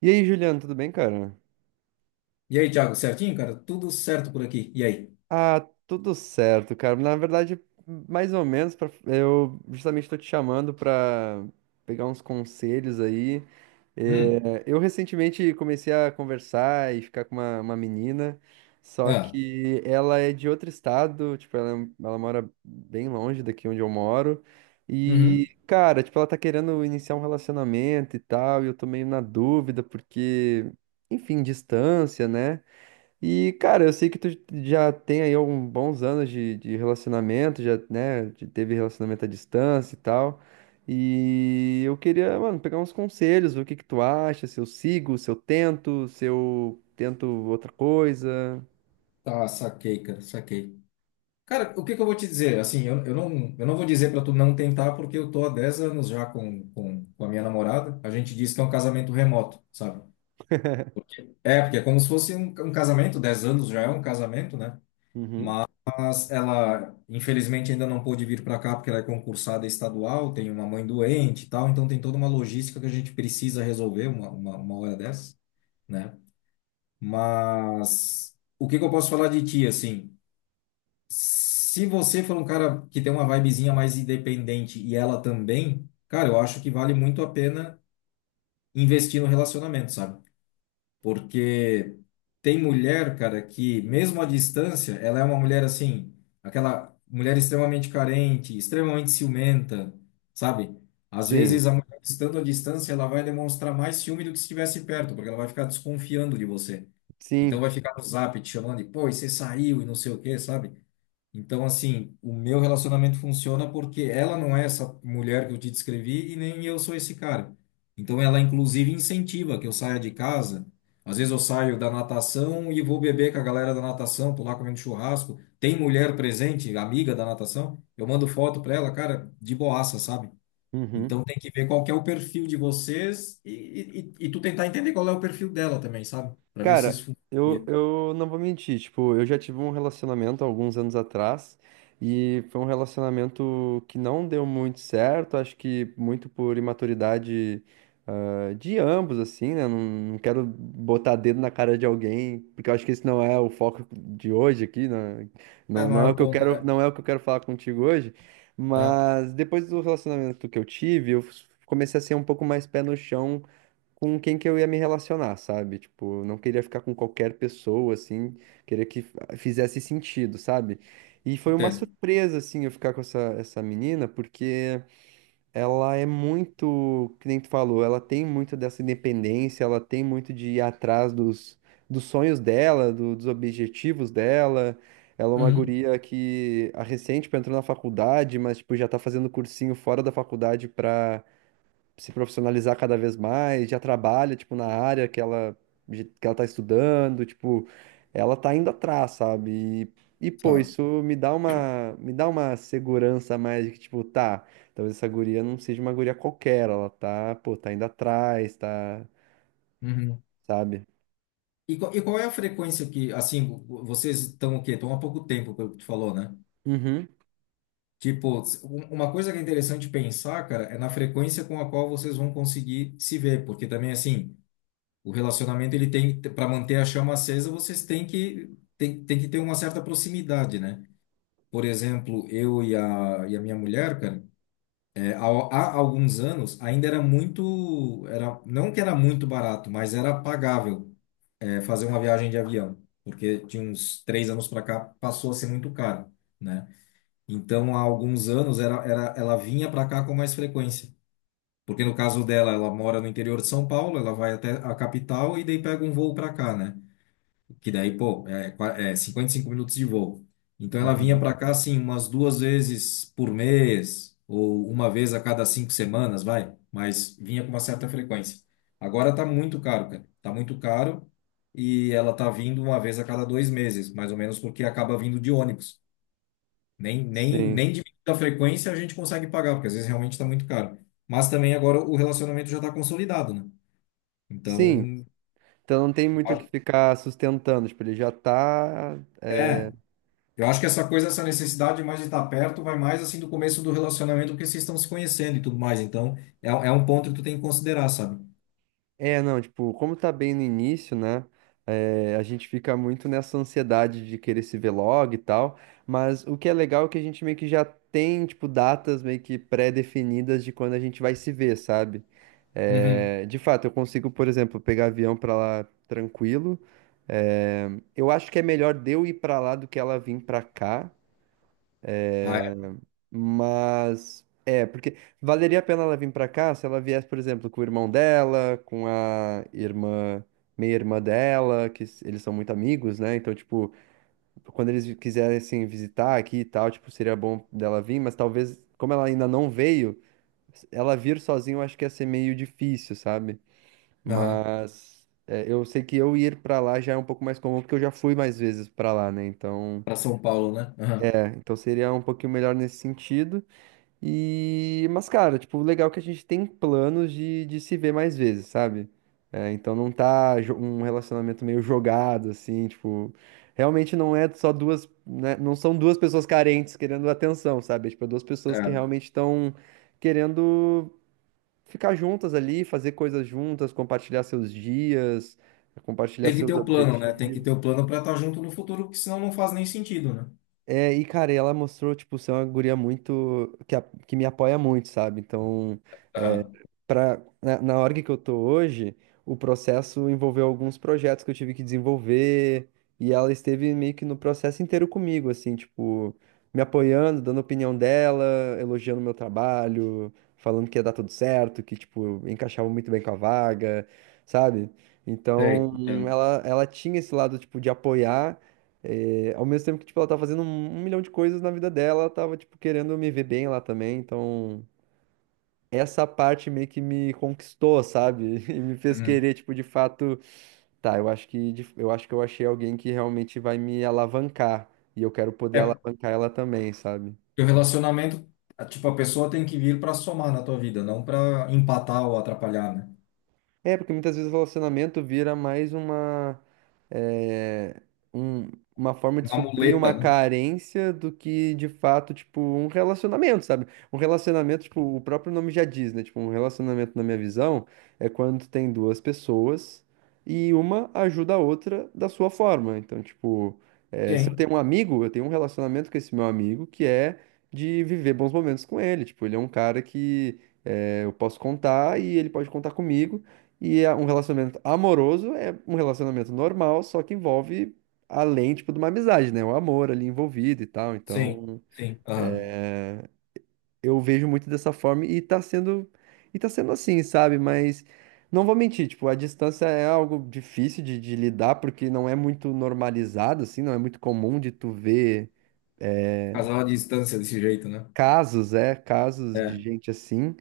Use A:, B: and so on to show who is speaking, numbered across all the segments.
A: E aí, Juliano, tudo bem, cara?
B: E aí, Thiago, certinho, cara? Tudo certo por aqui. E aí?
A: Ah, tudo certo, cara. Na verdade, mais ou menos, eu justamente tô te chamando pra pegar uns conselhos aí.
B: Hum.
A: É, eu recentemente comecei a conversar e ficar com uma menina, só
B: Ah.
A: que ela é de outro estado, tipo, ela mora bem longe daqui onde eu moro.
B: Uhum.
A: E, cara, tipo, ela tá querendo iniciar um relacionamento e tal, e eu tô meio na dúvida, porque, enfim, distância, né? E, cara, eu sei que tu já tem aí alguns bons anos de relacionamento, já, né, teve relacionamento à distância e tal. E eu queria, mano, pegar uns conselhos, ver o que que tu acha, se eu sigo, se eu tento outra coisa.
B: Tá, saquei. Cara, o que que eu vou te dizer? Assim, eu não vou dizer para tu não tentar, porque eu tô há 10 anos já com a minha namorada. A gente diz que é um casamento remoto, sabe? É, porque é como se fosse um casamento. 10 anos já é um casamento, né?
A: Uhum.
B: Mas ela, infelizmente, ainda não pôde vir para cá, porque ela é concursada estadual, tem uma mãe doente e tal, então tem toda uma logística que a gente precisa resolver uma hora dessa, né? Mas o que que eu posso falar de ti, assim? Se você for um cara que tem uma vibezinha mais independente e ela também, cara, eu acho que vale muito a pena investir no relacionamento, sabe? Porque tem mulher, cara, que mesmo à distância, ela é uma mulher assim, aquela mulher extremamente carente, extremamente ciumenta, sabe? Às
A: Sim,
B: vezes a mulher estando à distância, ela vai demonstrar mais ciúme do que se estivesse perto, porque ela vai ficar desconfiando de você. Então
A: sim.
B: vai ficar no zap te chamando e, pô, e você saiu e não sei o quê, sabe? Então, assim, o meu relacionamento funciona porque ela não é essa mulher que eu te descrevi e nem eu sou esse cara. Então ela, inclusive, incentiva que eu saia de casa. Às vezes eu saio da natação e vou beber com a galera da natação, tô lá comendo churrasco. Tem mulher presente, amiga da natação, eu mando foto pra ela, cara, de boaça, sabe? Então
A: Uhum.
B: tem que ver qual que é o perfil de vocês e tu tentar entender qual é o perfil dela também, sabe? Pra ver se
A: Cara,
B: isso
A: eu,
B: funciona.
A: eu não vou mentir, tipo, eu já tive um relacionamento há alguns anos atrás e foi um relacionamento que não deu muito certo, acho que muito por imaturidade, de ambos, assim, né? Não, não quero botar dedo na cara de alguém, porque eu acho que esse não é o foco de hoje aqui, né?
B: É,
A: Não,
B: não
A: não
B: é
A: é o
B: o
A: que eu
B: ponto,
A: quero,
B: né?
A: não é o que eu quero falar contigo hoje,
B: Tá,
A: mas depois do relacionamento que eu tive, eu comecei a ser um pouco mais pé no chão com quem que eu ia me relacionar, sabe? Tipo, eu não queria ficar com qualquer pessoa, assim, queria que fizesse sentido, sabe? E foi uma
B: entendo.
A: surpresa, assim, eu ficar com essa menina, porque ela é muito, que nem tu falou, ela tem muito dessa independência, ela tem muito de ir atrás dos sonhos dela, dos objetivos dela. Ela é uma
B: Uhum,
A: guria que a recente tipo, entrou na faculdade, mas tipo, já tá fazendo cursinho fora da faculdade se profissionalizar cada vez mais, já trabalha, tipo, na área que ela tá estudando, tipo, ela tá indo atrás, sabe? E pô,
B: claro.
A: isso me dá uma segurança a mais de que, tipo, tá, talvez essa guria não seja uma guria qualquer, ela tá, pô, tá indo atrás, tá,
B: Uhum.
A: sabe?
B: E qual- e qual é a frequência que, assim, vocês estão o quê? Estão há pouco tempo, pelo que tu falou, né?
A: Uhum.
B: Tipo, uma coisa que é interessante pensar, cara, é na frequência com a qual vocês vão conseguir se ver, porque também, assim, o relacionamento, ele tem, para manter a chama acesa, vocês têm que, tem que ter uma certa proximidade, né? Por exemplo, eu e a minha mulher, cara, é, há alguns anos ainda era muito, não que era muito barato, mas era pagável, é, fazer uma viagem de avião, porque de uns 3 anos para cá passou a ser muito caro, né? Então há alguns anos ela vinha para cá com mais frequência, porque no caso dela, ela mora no interior de São Paulo, ela vai até a capital e daí pega um voo para cá, né? Que daí, pô, é, é 55 minutos de voo. Então ela vinha
A: Uhum.
B: para cá, assim, umas 2 vezes por mês, ou uma vez a cada 5 semanas, vai. Mas vinha com uma certa frequência. Agora tá muito caro, cara. Tá muito caro e ela tá vindo uma vez a cada 2 meses, mais ou menos, porque acaba vindo de ônibus. Nem, nem,
A: Sim.
B: nem diminuindo a frequência a gente consegue pagar, porque às vezes realmente tá muito caro. Mas também agora o relacionamento já tá consolidado, né?
A: Sim.
B: Então,
A: Então não tem
B: eu
A: muito o que
B: acho-
A: ficar sustentando, tipo, ele já tá é.
B: é. Eu acho que essa coisa, essa necessidade mais de estar perto, vai mais assim do começo do relacionamento, porque vocês estão se conhecendo e tudo mais. Então, é, é um ponto que tu tem que considerar, sabe?
A: É, não, tipo, como tá bem no início, né? É, a gente fica muito nessa ansiedade de querer se ver logo e tal, mas o que é legal é que a gente meio que já tem, tipo, datas meio que pré-definidas de quando a gente vai se ver, sabe?
B: Uhum.
A: É, de fato, eu consigo, por exemplo, pegar avião pra lá tranquilo. É, eu acho que é melhor de eu ir pra lá do que ela vir pra cá.
B: Ah, é?
A: Mas é, porque valeria a pena ela vir pra cá se ela viesse, por exemplo, com o irmão dela, com a irmã, meia-irmã dela, que eles são muito amigos, né? Então, tipo, quando eles quisessem visitar aqui e tal, tipo, seria bom dela vir, mas talvez, como ela ainda não veio, ela vir sozinha eu acho que ia ser meio difícil, sabe?
B: Aham.
A: Mas é, eu sei que eu ir pra lá já é um pouco mais comum, porque eu já fui mais vezes pra lá, né? Então,
B: Para São Paulo, né? Aham.
A: é, então seria um pouquinho melhor nesse sentido. E, mas, cara, tipo, o legal é que a gente tem planos de se ver mais vezes, sabe? É, então não tá um relacionamento meio jogado, assim, tipo, realmente não é só duas, né, não são duas pessoas carentes querendo atenção, sabe? É, tipo, é duas pessoas que
B: Certo.
A: realmente estão querendo ficar juntas ali, fazer coisas juntas, compartilhar seus dias, compartilhar
B: Tem que ter
A: seus
B: o plano, né? Tem que ter
A: objetivos.
B: o plano para estar junto no futuro, porque senão não faz nem sentido, né?
A: É, e cara, ela mostrou, tipo, ser uma guria muito, que, que me apoia muito, sabe? Então, é,
B: Aham.
A: na org que eu tô hoje, o processo envolveu alguns projetos que eu tive que desenvolver, e ela esteve meio que no processo inteiro comigo, assim, tipo, me apoiando, dando a opinião dela, elogiando o meu trabalho, falando que ia dar tudo certo, que, tipo, encaixava muito bem com a vaga, sabe?
B: Sei,
A: Então,
B: entendo.
A: ela tinha esse lado, tipo, de apoiar ao mesmo tempo que, tipo, ela tá fazendo um milhão de coisas na vida dela, ela tava, tipo, querendo me ver bem lá também, então... Essa parte meio que me conquistou, sabe? E me fez
B: Uhum.
A: querer, tipo, de fato, tá, eu acho que eu achei alguém que realmente vai me alavancar e eu quero poder
B: É,
A: alavancar ela também, sabe?
B: porque o relacionamento, tipo, a pessoa tem que vir para somar na tua vida, não para empatar ou atrapalhar, né?
A: É, porque muitas vezes o relacionamento vira mais eh, um- uma forma de
B: Uma
A: suprir
B: muleta,
A: uma
B: né?
A: carência do que, de fato, tipo, um relacionamento, sabe? Um relacionamento, tipo, o próprio nome já diz, né? Tipo, um relacionamento, na minha visão, é quando tem duas pessoas e uma ajuda a outra da sua forma. Então, tipo, se eu
B: Sim,
A: tenho um amigo, eu tenho um relacionamento com esse meu amigo que é de viver bons momentos com ele. Tipo, ele é um cara que eu posso contar e ele pode contar comigo. E um relacionamento amoroso é um relacionamento normal, só que envolve além, tipo, de uma amizade, né? O amor ali envolvido e tal.
B: sim,
A: Então,
B: sim. Aham.
A: eu vejo muito dessa forma e tá sendo assim, sabe? Mas não vou mentir, tipo, a distância é algo difícil de lidar porque não é muito normalizado assim, não é muito comum de tu ver é,
B: Casal à distância desse jeito, né?
A: casos de
B: É.
A: gente assim.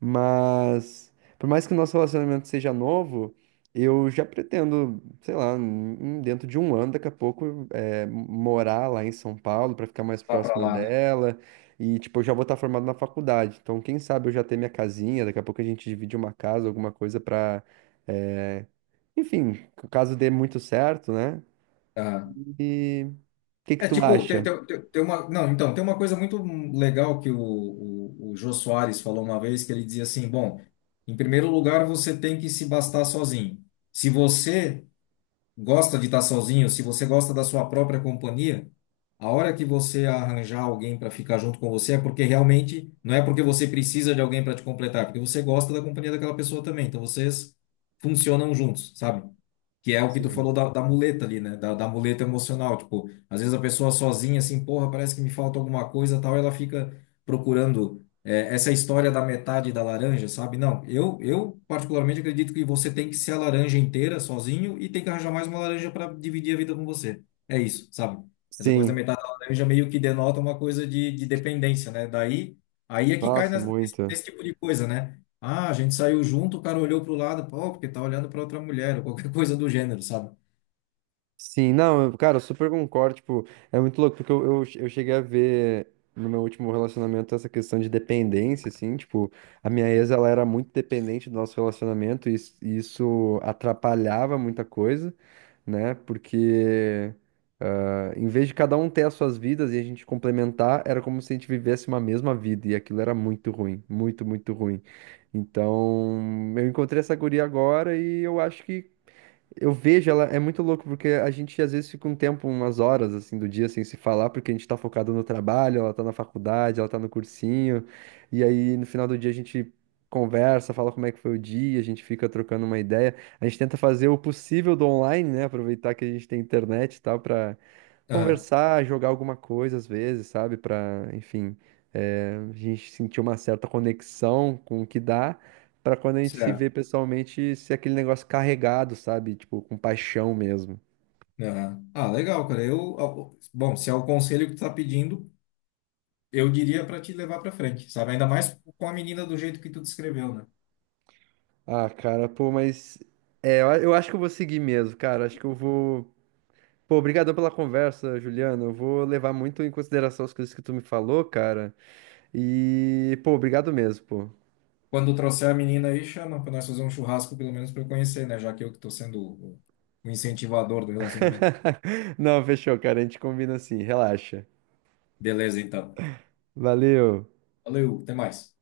A: Mas, por mais que o nosso relacionamento seja novo, eu já pretendo, sei lá, dentro de um ano, daqui a pouco, morar lá em São Paulo para ficar mais
B: Lá para
A: próxima
B: lá, né?
A: dela. E, tipo, eu já vou estar formado na faculdade. Então, quem sabe eu já ter minha casinha, daqui a pouco a gente divide uma casa, alguma coisa pra. é, Enfim, caso dê muito certo, né?
B: Aham.
A: E o que que
B: É
A: tu
B: tipo, tem,
A: acha?
B: tem, tem tem uma. Não, então, tem uma coisa muito legal que o Jô Soares falou uma vez, que ele dizia assim: bom, em primeiro lugar, você tem que se bastar sozinho. Se você gosta de estar sozinho, se você gosta da sua própria companhia, a hora que você arranjar alguém para ficar junto com você é porque realmente não é porque você precisa de alguém para te completar, é porque você gosta da companhia daquela pessoa também. Então vocês funcionam juntos, sabe? Que é o que tu
A: Sim.
B: falou da, da muleta ali, né? Da muleta emocional. Tipo, às vezes a pessoa sozinha, assim, porra, parece que me falta alguma coisa, tal, ela fica procurando é, essa história da metade da laranja, sabe? Não, eu particularmente acredito que você tem que ser a laranja inteira, sozinho, e tem que arranjar mais uma laranja para dividir a vida com você. É isso, sabe? Essa coisa da
A: Sim.
B: metade da laranja meio que denota uma coisa de dependência, né? Daí, aí é que cai
A: Nossa,
B: nesse,
A: muito.
B: nesse tipo de coisa, né? Ah, a gente saiu junto, o cara olhou pro lado, pô, porque tá olhando pra outra mulher, ou qualquer coisa do gênero, sabe?
A: Sim, não, cara, eu super concordo, tipo, é muito louco, porque eu cheguei a ver no meu último relacionamento essa questão de dependência, assim, tipo, a minha ex, ela era muito dependente do nosso relacionamento e isso atrapalhava muita coisa, né, porque em vez de cada um ter as suas vidas e a gente complementar, era como se a gente vivesse uma mesma vida e aquilo era muito ruim, muito, muito ruim. Então, eu encontrei essa guria agora e eu acho que eu vejo ela, é muito louco, porque a gente às vezes fica um tempo, umas horas assim do dia sem se falar, porque a gente tá focado no trabalho, ela tá na faculdade, ela tá no cursinho, e aí no final do dia a gente conversa, fala como é que foi o dia, a gente fica trocando uma ideia, a gente tenta fazer o possível do online, né? Aproveitar que a gente tem internet e tal, pra
B: Aham,
A: conversar, jogar alguma coisa às vezes, sabe? Pra, enfim, a gente sentir uma certa conexão com o que dá. Pra quando a gente se
B: certo.
A: vê pessoalmente, ser aquele negócio carregado, sabe? Tipo, com paixão mesmo.
B: Aham. Ah, legal, cara. Eu, ó, bom, se é o conselho que tu tá pedindo, eu diria pra te levar pra frente, sabe? Ainda mais com a menina do jeito que tu descreveu, né?
A: Ah, cara, pô, mas. É, eu acho que eu vou seguir mesmo, cara. Acho que eu vou. Pô, obrigadão pela conversa, Juliano. Eu vou levar muito em consideração as coisas que tu me falou, cara. E, pô, obrigado mesmo, pô.
B: Quando trouxer a menina aí, chama pra nós fazer um churrasco, pelo menos pra eu conhecer, né? Já que eu que tô sendo o incentivador do relacionamento.
A: Não, fechou, cara. A gente combina assim, relaxa.
B: Beleza, então.
A: Valeu.
B: Valeu, até mais.